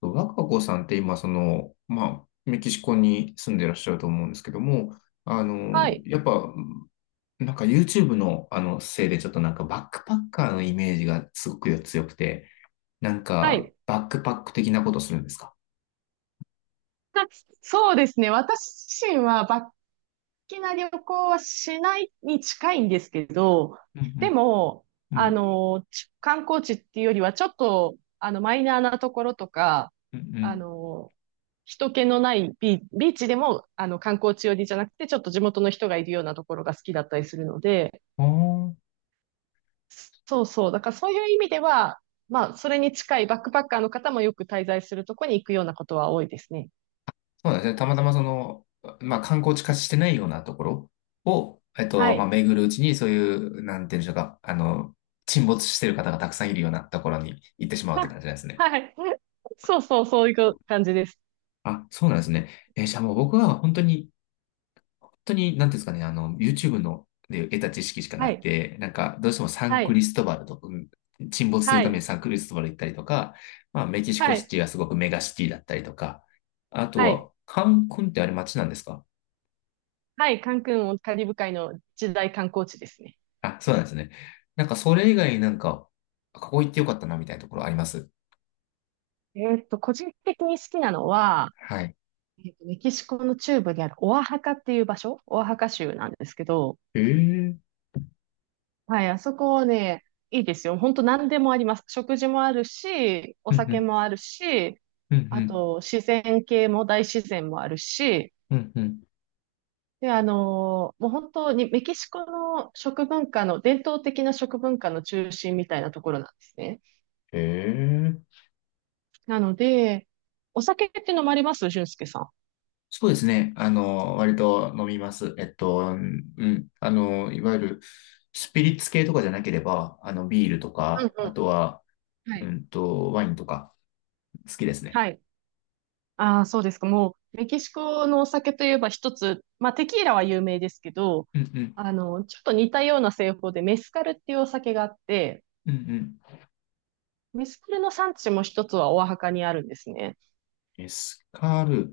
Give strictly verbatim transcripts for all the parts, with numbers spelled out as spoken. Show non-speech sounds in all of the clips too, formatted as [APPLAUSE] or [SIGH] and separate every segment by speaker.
Speaker 1: 若子さんって今、その、まあ、メキシコに住んでらっしゃると思うんですけども、あ
Speaker 2: は
Speaker 1: の、
Speaker 2: い。
Speaker 1: やっぱ、なんか YouTube のあのせいでちょっとなんかバックパッカーのイメージがすごく強くて、なん
Speaker 2: は
Speaker 1: か
Speaker 2: い。
Speaker 1: バックパック的なことするんですか？
Speaker 2: たそうですね。私自身は、バッキな旅行はしないに近いんですけど、
Speaker 1: う
Speaker 2: で
Speaker 1: ん
Speaker 2: も、
Speaker 1: うんう
Speaker 2: あ
Speaker 1: ん
Speaker 2: の、ち観光地っていうよりは、ちょっと、あの、マイナーなところとか、
Speaker 1: う
Speaker 2: あ
Speaker 1: ん
Speaker 2: の、人気のないビー、ビーチでも、あの、観光地寄りじゃなくて、ちょっと地元の人がいるようなところが好きだったりするので、
Speaker 1: うん。あ、
Speaker 2: そうそう。だからそういう意味では、まあ、それに近いバックパッカーの方もよく滞在するとこに行くようなことは多いですね。
Speaker 1: そうなんですね。たまたまその、まあ観光地化してないようなところを、えっ
Speaker 2: は
Speaker 1: と、まあ
Speaker 2: い。
Speaker 1: 巡るうちにそういう、なんていうんでしょうか、あの、沈没してる方がたくさんいるようなところに行ってし
Speaker 2: [LAUGHS]
Speaker 1: まうって
Speaker 2: は、
Speaker 1: 感じなんですね。
Speaker 2: はい。そうそう、そういう感じです。
Speaker 1: あ、そうなんですね。えーじゃあもう僕は本当に、本当に、なんていうんですかね、あの、YouTube ので得た知識しかな
Speaker 2: は
Speaker 1: く
Speaker 2: い。
Speaker 1: て、なんか、どうしてもサン
Speaker 2: は
Speaker 1: ク
Speaker 2: い。
Speaker 1: リストバルとか、うん、沈没する
Speaker 2: は
Speaker 1: ために
Speaker 2: い。
Speaker 1: サンクリストバル行ったりとか、まあ、メキシ
Speaker 2: は
Speaker 1: コシ
Speaker 2: い。
Speaker 1: ティはすごくメガシティだったりとか、あと
Speaker 2: はい。
Speaker 1: は、カンクンってあれ街なんですか？
Speaker 2: はい。カンクンもカリブ海の一大観光地ですね。
Speaker 1: あ、そうなんですね。なんか、それ以外になんか、ここ行ってよかったな、みたいなところあります？
Speaker 2: えーっと、個人的に好きなのは、
Speaker 1: はい。
Speaker 2: えーっと、メキシコの中部にあるオアハカっていう場所、オアハカ州なんですけど、
Speaker 1: ええ。
Speaker 2: はい、あそこね、いいですよ。本当何でもあります。食事もあるし、お
Speaker 1: うんう
Speaker 2: 酒
Speaker 1: ん、
Speaker 2: もあるし、
Speaker 1: うんう
Speaker 2: あ
Speaker 1: ん、
Speaker 2: と自然系も大自然もあるし、
Speaker 1: うんうん。
Speaker 2: で、あのーもう本当にメキシコの食文化の、伝統的な食文化の中心みたいなところなんですね。
Speaker 1: ええ、
Speaker 2: なので、お酒って飲まれます、俊介さん？
Speaker 1: そうですね。あの、割と飲みます。えっと、うんうん。あの、いわゆるスピリッツ系とかじゃなければ、あの、ビールと
Speaker 2: うんうん
Speaker 1: か、あと
Speaker 2: う
Speaker 1: は、
Speaker 2: ん。は
Speaker 1: う
Speaker 2: い。
Speaker 1: んと、ワインとか、好きですね。
Speaker 2: はい。ああ、そうですか。もう、メキシコのお酒といえば一つ、まあ、テキーラは有名ですけど、
Speaker 1: うんうん。
Speaker 2: あの、ちょっと似たような製法でメスカルっていうお酒があって、
Speaker 1: うんうん。
Speaker 2: メスカルの産地も一つはオアハカにあるんですね。
Speaker 1: メスカル。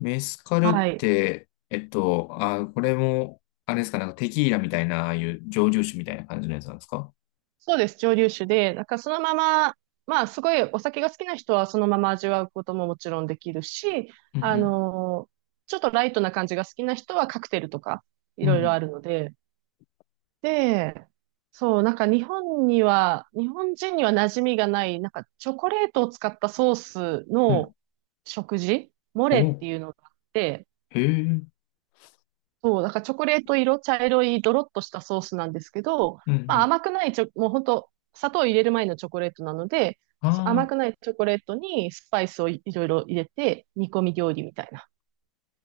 Speaker 1: メスカルっ
Speaker 2: はい。
Speaker 1: て、えっと、あ、これも、あれですか、なんかテキーラみたいな、ああいう蒸留酒みたいな感じのやつなんですか？
Speaker 2: そうです、蒸留酒で、なんかそのまま、まあすごいお酒が好きな人はそのまま味わうことももちろんできるし、
Speaker 1: うんう
Speaker 2: あ
Speaker 1: ん。
Speaker 2: のーちょっとライトな感じが好きな人はカクテルとかい
Speaker 1: うん
Speaker 2: ろいろ
Speaker 1: う
Speaker 2: あるので、で、そう、なんか日本には、日本人には馴染みがない、なんかチョコレートを使ったソース
Speaker 1: ん。うん。
Speaker 2: の食事、モ
Speaker 1: お、
Speaker 2: レっていうのがあって、
Speaker 1: へえ。うん
Speaker 2: そう、だからチョコレート色、茶色い、ドロッとしたソースなんですけど、
Speaker 1: う
Speaker 2: まあ
Speaker 1: ん。
Speaker 2: 甘くないチョ、もう本当砂糖を入れる前のチョコレートなので、
Speaker 1: あ
Speaker 2: そ甘く
Speaker 1: ー、
Speaker 2: ないチョコレートにスパイスをい、いろいろ入れて、煮込み料理みたいな。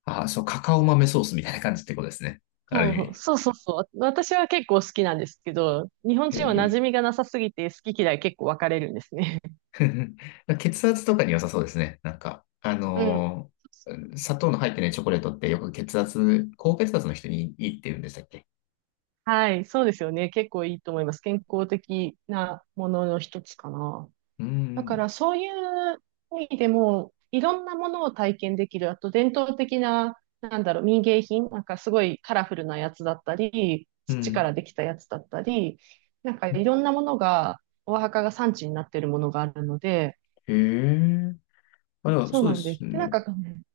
Speaker 1: あー、そう、カカオ豆ソースみたいな感じってことですね。ある意
Speaker 2: そ
Speaker 1: 味。
Speaker 2: う、そうそうそう。私は結構好きなんですけど、日本
Speaker 1: え
Speaker 2: 人は馴
Speaker 1: え
Speaker 2: 染みがなさすぎて好き嫌い結構分かれるんですね。[LAUGHS]
Speaker 1: [LAUGHS]、血圧とかに良さそうですね。なんか、あ
Speaker 2: うん。
Speaker 1: のー砂糖の入ってないチョコレートってよく血圧、高血圧の人にいいって言うんでしたっけ？
Speaker 2: はい、そうですよね。結構いいと思います。健康的なものの一つかな。
Speaker 1: う
Speaker 2: だか
Speaker 1: ん、
Speaker 2: らそういう意味でも、いろんなものを体験できる。あと伝統的な、なんだろう、民芸品、なんかすごいカラフルなやつだったり、
Speaker 1: う
Speaker 2: 土か
Speaker 1: ん。
Speaker 2: らできたやつだったり、なんかいろんなものが、お墓が産地になっているものがあるので、
Speaker 1: へえ。あ、でも
Speaker 2: そう
Speaker 1: そう
Speaker 2: な
Speaker 1: で
Speaker 2: んで
Speaker 1: す
Speaker 2: す。で、なん
Speaker 1: ね。
Speaker 2: か、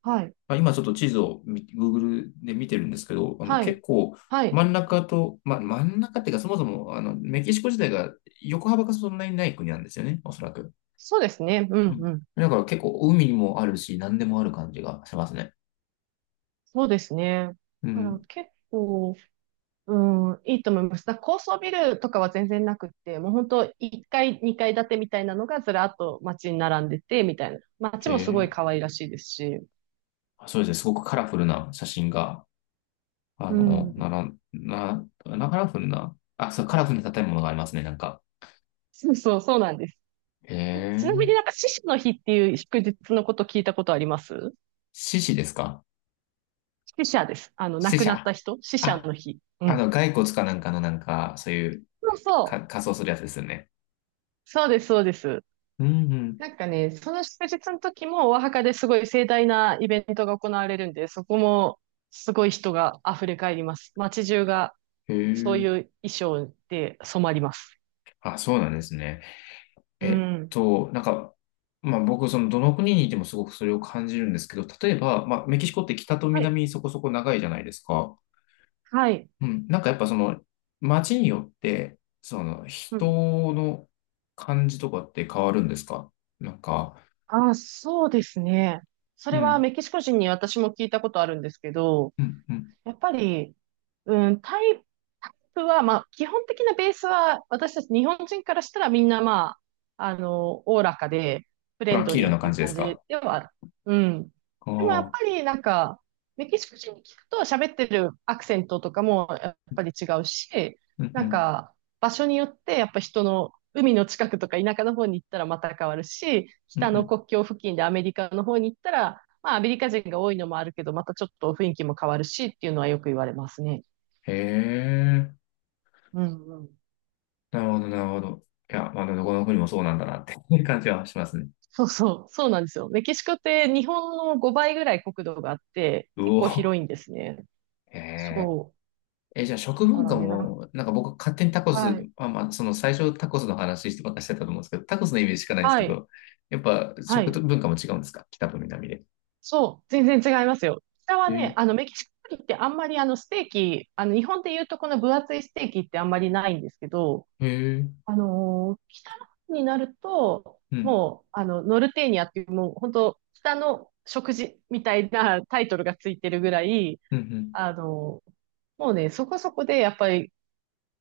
Speaker 2: はい、
Speaker 1: あ、今ちょっと地図をグ グーグル で見てるんですけど、あの、
Speaker 2: は
Speaker 1: 結
Speaker 2: い、
Speaker 1: 構
Speaker 2: は
Speaker 1: 真
Speaker 2: い。
Speaker 1: ん中と、ま、真ん中っていうかそもそも、あの、メキシコ自体が横幅がそんなにない国なんですよね、おそらく。
Speaker 2: そうですね。う
Speaker 1: う
Speaker 2: ん、
Speaker 1: ん。
Speaker 2: うん。
Speaker 1: だから結構海にもあるし、何でもある感じがしますね。
Speaker 2: そうですね。
Speaker 1: う
Speaker 2: だから
Speaker 1: ん。
Speaker 2: 結構、うん、いいと思います。だから高層ビルとかは全然なくって、もう本当いっかい、にかい建てみたいなのがずらっと街に並んでて、みたいな。街
Speaker 1: へ
Speaker 2: もすごい
Speaker 1: え。
Speaker 2: 可愛らしいですし。
Speaker 1: そうですね、すごくカラフルな写真が、あ
Speaker 2: う
Speaker 1: の、
Speaker 2: ん。
Speaker 1: なら、な、な、カラフルな、あ、そう、カラフルな建物がありますね、なんか。
Speaker 2: そうそう、そうなんです。
Speaker 1: へ
Speaker 2: ちなみ
Speaker 1: え。
Speaker 2: になんか死者の日っていう祝日のこと聞いたことあります？
Speaker 1: 獅子ですか？
Speaker 2: 死者です。あの、亡
Speaker 1: 死
Speaker 2: くなっ
Speaker 1: 者。
Speaker 2: た人死者
Speaker 1: あ、
Speaker 2: の日。う
Speaker 1: あ
Speaker 2: ん。
Speaker 1: の、骸骨かなんかのなんか、そういう、
Speaker 2: そうそう。
Speaker 1: か、仮装するやつですよね。
Speaker 2: そうです、そうです。
Speaker 1: うんうん。
Speaker 2: なんかね、その祝日の時もお墓ですごい盛大なイベントが行われるんで、そこもすごい人が溢れ返ります。街中が
Speaker 1: へ
Speaker 2: そうい
Speaker 1: え。
Speaker 2: う衣装で染まります。
Speaker 1: あ、そうなんですね。
Speaker 2: う
Speaker 1: えっ
Speaker 2: ん。
Speaker 1: と、なんか、まあ僕、その、どの国にいてもすごくそれを感じるんですけど、例えば、まあ、メキシコって北と
Speaker 2: はい。
Speaker 1: 南そこそこ長いじゃないですか。
Speaker 2: はい。
Speaker 1: うん、なんかやっぱその街によって、その
Speaker 2: う
Speaker 1: 人
Speaker 2: ん。
Speaker 1: の感じとかって変わるんですか？なんか。
Speaker 2: あ、そうですね。そ
Speaker 1: う
Speaker 2: れは
Speaker 1: ん、
Speaker 2: メキシコ人に私も聞いたことあるんですけど、
Speaker 1: うん、うん。
Speaker 2: やっぱり、うん、タイプタイプは、まあ、基本的なベースは、私たち日本人からしたらみんな、まあ、あの、おおらかで、フ
Speaker 1: ト
Speaker 2: レ
Speaker 1: ラ
Speaker 2: ン
Speaker 1: ン
Speaker 2: ド
Speaker 1: キーラ
Speaker 2: リー
Speaker 1: な
Speaker 2: って
Speaker 1: 感
Speaker 2: いう
Speaker 1: じで
Speaker 2: 感
Speaker 1: すか？
Speaker 2: じではある。うん。
Speaker 1: ああ
Speaker 2: でもやっぱ
Speaker 1: ー、
Speaker 2: り、なんか、メキシコ人に聞くと喋ってるアクセントとかもやっぱり違うし、
Speaker 1: うん、う
Speaker 2: なん
Speaker 1: ん、
Speaker 2: か、場所によって、やっぱ人の、海の近くとか田舎の方に行ったらまた変わるし、
Speaker 1: うん、
Speaker 2: 北
Speaker 1: う
Speaker 2: の
Speaker 1: ん。
Speaker 2: 国境付近でアメリカの方に行ったら、まあ、アメリカ人が多いのもあるけど、またちょっと雰囲気も変わるしっていうのはよく言われますね。
Speaker 1: へえ、
Speaker 2: うんうん。
Speaker 1: なるほど、なるほど。いや、まあ、どこの国もそうなんだなって [LAUGHS] いう感じはしますね。
Speaker 2: そうそう、そうなんですよ。メキシコって日本のごばいぐらい国土があって、
Speaker 1: う
Speaker 2: 結構
Speaker 1: お、
Speaker 2: 広いんですね。
Speaker 1: へえ。
Speaker 2: そ
Speaker 1: え、じゃあ
Speaker 2: う。
Speaker 1: 食
Speaker 2: だか
Speaker 1: 文
Speaker 2: ら
Speaker 1: 化
Speaker 2: ね、な、
Speaker 1: も、なんか僕勝手にタコス、
Speaker 2: はい。
Speaker 1: まあ、まあ、その最初タコスの話してばっかりしてたと思うんですけど、タコスのイメージしかないんです
Speaker 2: は
Speaker 1: け
Speaker 2: い、
Speaker 1: ど、やっぱ
Speaker 2: は
Speaker 1: 食
Speaker 2: い。
Speaker 1: 文化も違うんですか北と南で？
Speaker 2: そう、全然違いますよ。北は
Speaker 1: え
Speaker 2: ね、
Speaker 1: ー、
Speaker 2: あの、メキシコ料理ってあんまりあの、ステーキ、あの、日本で言うとこの分厚いステーキってあんまりないんですけど、
Speaker 1: へえ、
Speaker 2: あのー北の方になると、
Speaker 1: うん、
Speaker 2: もう、あの、ノルテーニアっていう、もう、本当北の食事みたいなタイトルがついてるぐらい、
Speaker 1: うん、うん、
Speaker 2: あのーもうね、そこそこで、やっぱり、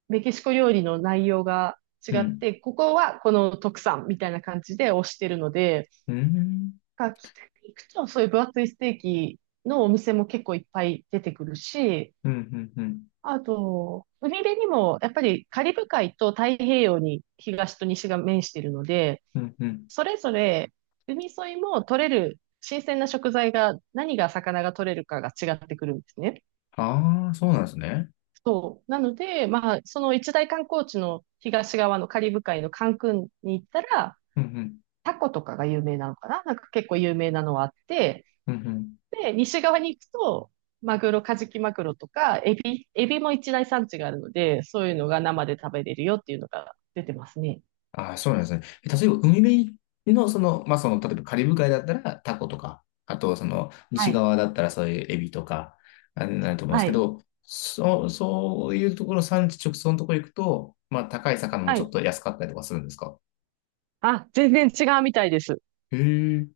Speaker 2: メキシコ料理の内容が違
Speaker 1: う
Speaker 2: っ
Speaker 1: ん、
Speaker 2: て、ここはこの特産みたいな感じで推してるので、
Speaker 1: うん、うん、
Speaker 2: が北に行くと、そういう分厚いステーキのお店も結構いっぱい出てくるし、
Speaker 1: うん、うん、
Speaker 2: あと、海辺にも、やっぱりカリブ海と太平洋に東と西が面しているので、
Speaker 1: うん、うん。
Speaker 2: それぞれ海沿いも取れる新鮮な食材が、何が魚が取れるかが違ってくるんですね。
Speaker 1: ああ、そうなんですね。
Speaker 2: そう。なので、まあ、その一大観光地の東側のカリブ海のカンクンに行ったら、
Speaker 1: うん、うん、
Speaker 2: タコとかが有名なのかななんか結構有名なのはあって、
Speaker 1: うん、うん。
Speaker 2: で、西側に行くと、マグロ、カジキマグロとか、エビ、エビも一大産地があるので、そういうのが生で食べれるよっていうのが出てますね。
Speaker 1: ああ、そうなんですね。え例えば、海辺の、その、まあ、その、例えばカリブ海だったらタコとか、あと、その、
Speaker 2: は
Speaker 1: 西
Speaker 2: い。
Speaker 1: 側だったらそういうエビとか、あれになると思うんです
Speaker 2: は
Speaker 1: け
Speaker 2: い。
Speaker 1: ど、そう、そういうところ、産地直送のところ行くと、まあ、高い魚も
Speaker 2: は
Speaker 1: ちょっ
Speaker 2: い。
Speaker 1: と安かったりとかするんですか？
Speaker 2: あ、全然違うみたいです。
Speaker 1: へえ、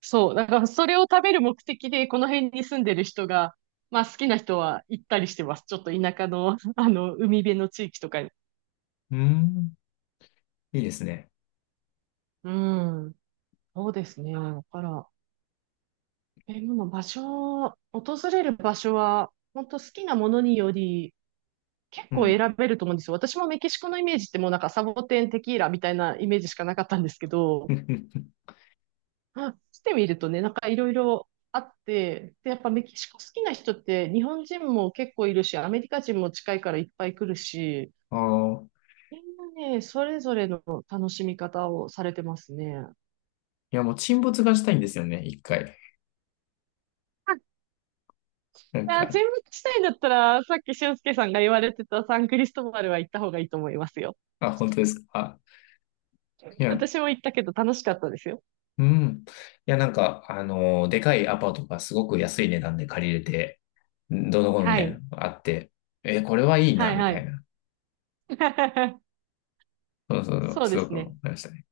Speaker 2: そう。だからそれを食べる目的で、この辺に住んでる人が、まあ好きな人は行ったりしてます。ちょっと田舎の、[LAUGHS] あの、海辺の地域とかに。
Speaker 1: うん、いいですね。
Speaker 2: うん。そうですね。だから、え、でも場所、訪れる場所は、本当好きなものにより、結
Speaker 1: う
Speaker 2: 構
Speaker 1: ん。
Speaker 2: 選べると思うんですよ。私もメキシコのイメージってもうなんかサボテン、テキーラみたいなイメージしかなかったんですけど、
Speaker 1: [LAUGHS]
Speaker 2: あしてみるとね、なんかいろいろあって、で、やっぱメキシコ好きな人って日本人も結構いるし、アメリカ人も近いからいっぱい来るし、
Speaker 1: ああ。
Speaker 2: みんなね、それぞれの楽しみ方をされてますね。
Speaker 1: いや、もう沈没がしたいんですよね、いっかい。
Speaker 2: あ、
Speaker 1: なん
Speaker 2: あ注
Speaker 1: か、
Speaker 2: 目したいんだったら、さっき俊介さんが言われてたサンクリストバルは行った方がいいと思いますよ。
Speaker 1: あ、本当ですか？いや、
Speaker 2: 私も行ったけど楽しかったですよ。
Speaker 1: うん。いや、なんか、あの、でかいアパートがすごく安い値段で借りれて、どうのこうのみ
Speaker 2: は
Speaker 1: たいな
Speaker 2: い。
Speaker 1: のがあって、え、これはいい
Speaker 2: は
Speaker 1: な、
Speaker 2: い
Speaker 1: み
Speaker 2: は
Speaker 1: たい
Speaker 2: い。
Speaker 1: な。
Speaker 2: [LAUGHS]
Speaker 1: そうそうそう、
Speaker 2: そう
Speaker 1: す
Speaker 2: で
Speaker 1: ご
Speaker 2: す
Speaker 1: く思
Speaker 2: ね。
Speaker 1: いましたね。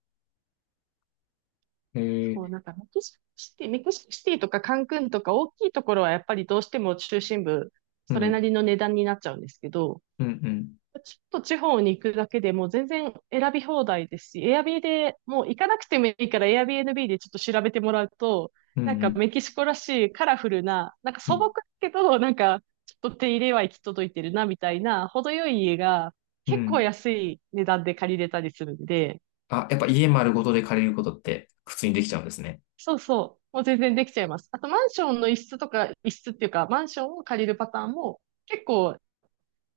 Speaker 1: え
Speaker 2: そう、
Speaker 1: ー、
Speaker 2: なんかメキシコシティ、メキシコシティとかカンクンとか大きいところはやっぱりどうしても中心部、
Speaker 1: う
Speaker 2: それな
Speaker 1: ん、
Speaker 2: りの値段になっちゃうんですけど、
Speaker 1: うん、うん、
Speaker 2: ちょっと地方に行くだけでもう全然選び放題ですし、エアビーでもう行かなくてもいいから Airbnb でちょっと調べてもらうと、
Speaker 1: うん、
Speaker 2: なん
Speaker 1: う
Speaker 2: か
Speaker 1: ん、
Speaker 2: メキシコらしいカラフルな、なんか
Speaker 1: う
Speaker 2: 素朴
Speaker 1: ん、
Speaker 2: だけど、なんかちょっと手入れは行き届いてるなみたいな、程よい家が
Speaker 1: う
Speaker 2: 結構
Speaker 1: ん。
Speaker 2: 安い値段で借りれたりするんで、
Speaker 1: あ、やっぱ家丸ごとで借りることって普通にできちゃうんですね。
Speaker 2: そうそう。もう全然できちゃいます。あと、マンションの一室とか、一室っていうか、マンションを借りるパターンも、結構、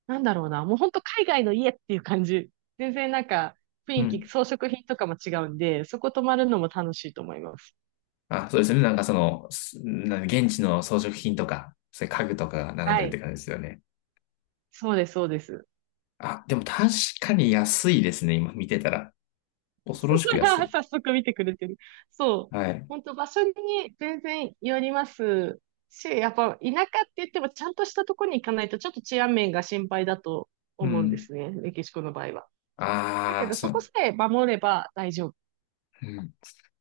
Speaker 2: なんだろうな、もう本当海外の家っていう感じ。全然なんか、雰
Speaker 1: う
Speaker 2: 囲気、
Speaker 1: ん。
Speaker 2: 装飾品とかも違うんで、そこ泊まるのも楽しいと思います。
Speaker 1: あ、そうですね。なんかその、すなん現地の装飾品とか、そういう家具とかが並ん
Speaker 2: は
Speaker 1: でるって
Speaker 2: い。
Speaker 1: 感じですよね。
Speaker 2: そうです、そうです。
Speaker 1: あ、でも確かに安いですね、今見てたら。恐ろしく安
Speaker 2: [LAUGHS]
Speaker 1: い。
Speaker 2: 早速見てくれてる。そう。
Speaker 1: はい。
Speaker 2: 本当場所に全然よりますし、やっぱ田舎って言ってもちゃんとしたところに行かないとちょっと治安面が心配だと
Speaker 1: う
Speaker 2: 思うんで
Speaker 1: ん。
Speaker 2: すね。メキシコの場合は。だけ
Speaker 1: ああ、
Speaker 2: ど、
Speaker 1: そ
Speaker 2: そこ
Speaker 1: う。
Speaker 2: さえ守れば大丈夫
Speaker 1: うん。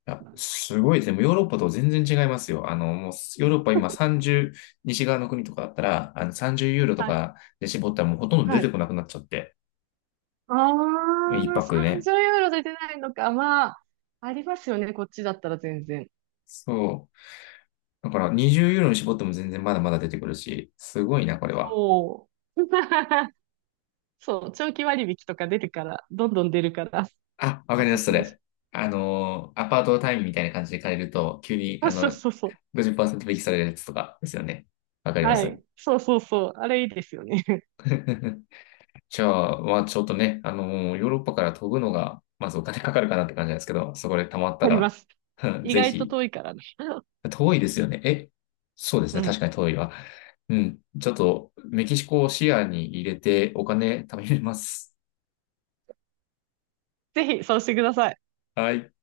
Speaker 1: あ、
Speaker 2: なの。
Speaker 1: すごいですね。もうヨーロッパと全然違いますよ。あの、もうヨーロッパ今
Speaker 2: [LAUGHS]
Speaker 1: さんじゅう、西側の国とかだったら、あのさんじゅうユーロと
Speaker 2: はい。
Speaker 1: かで絞ったらもうほとんど出
Speaker 2: は
Speaker 1: て
Speaker 2: い。
Speaker 1: こなくなっちゃって。
Speaker 2: あ
Speaker 1: 一
Speaker 2: あ、
Speaker 1: 泊でね。
Speaker 2: さんじゅうユーロで出ないのか。まあ、ありますよね。こっちだったら全然。
Speaker 1: そう。だからにじゅうユーロに絞っても全然まだまだ出てくるし、すごいな、これは。
Speaker 2: そう。[LAUGHS] そう。長期割引とか出てから、どんどん出るから、
Speaker 1: あ、わ
Speaker 2: お
Speaker 1: かりま
Speaker 2: す
Speaker 1: す、そ
Speaker 2: すめし。
Speaker 1: れ。あのー、アパート単位みたいな感じで借りると、急に、あ
Speaker 2: あ、そう
Speaker 1: の、
Speaker 2: そうそう。
Speaker 1: ごじゅっパーセント引きされるやつとかですよね。わかりま
Speaker 2: は
Speaker 1: す。
Speaker 2: い。そうそうそう。あれいいですよね。[LAUGHS]
Speaker 1: [LAUGHS] じゃあ、まあちょっとね、あのーヨーロッパから飛ぶのが、まずお金かかるかなって感じなんですけど、そこで貯まった
Speaker 2: ありま
Speaker 1: ら、
Speaker 2: す。
Speaker 1: [LAUGHS]
Speaker 2: 意
Speaker 1: ぜ
Speaker 2: 外と
Speaker 1: ひ。
Speaker 2: 遠いからね。
Speaker 1: 遠いですよね。え、そうです
Speaker 2: う
Speaker 1: ね。確
Speaker 2: ん。
Speaker 1: かに遠いわ。うん。ちょっと、メキシコを視野に入れてお金貯めます。
Speaker 2: ぜひ、そうしてください。
Speaker 1: はい。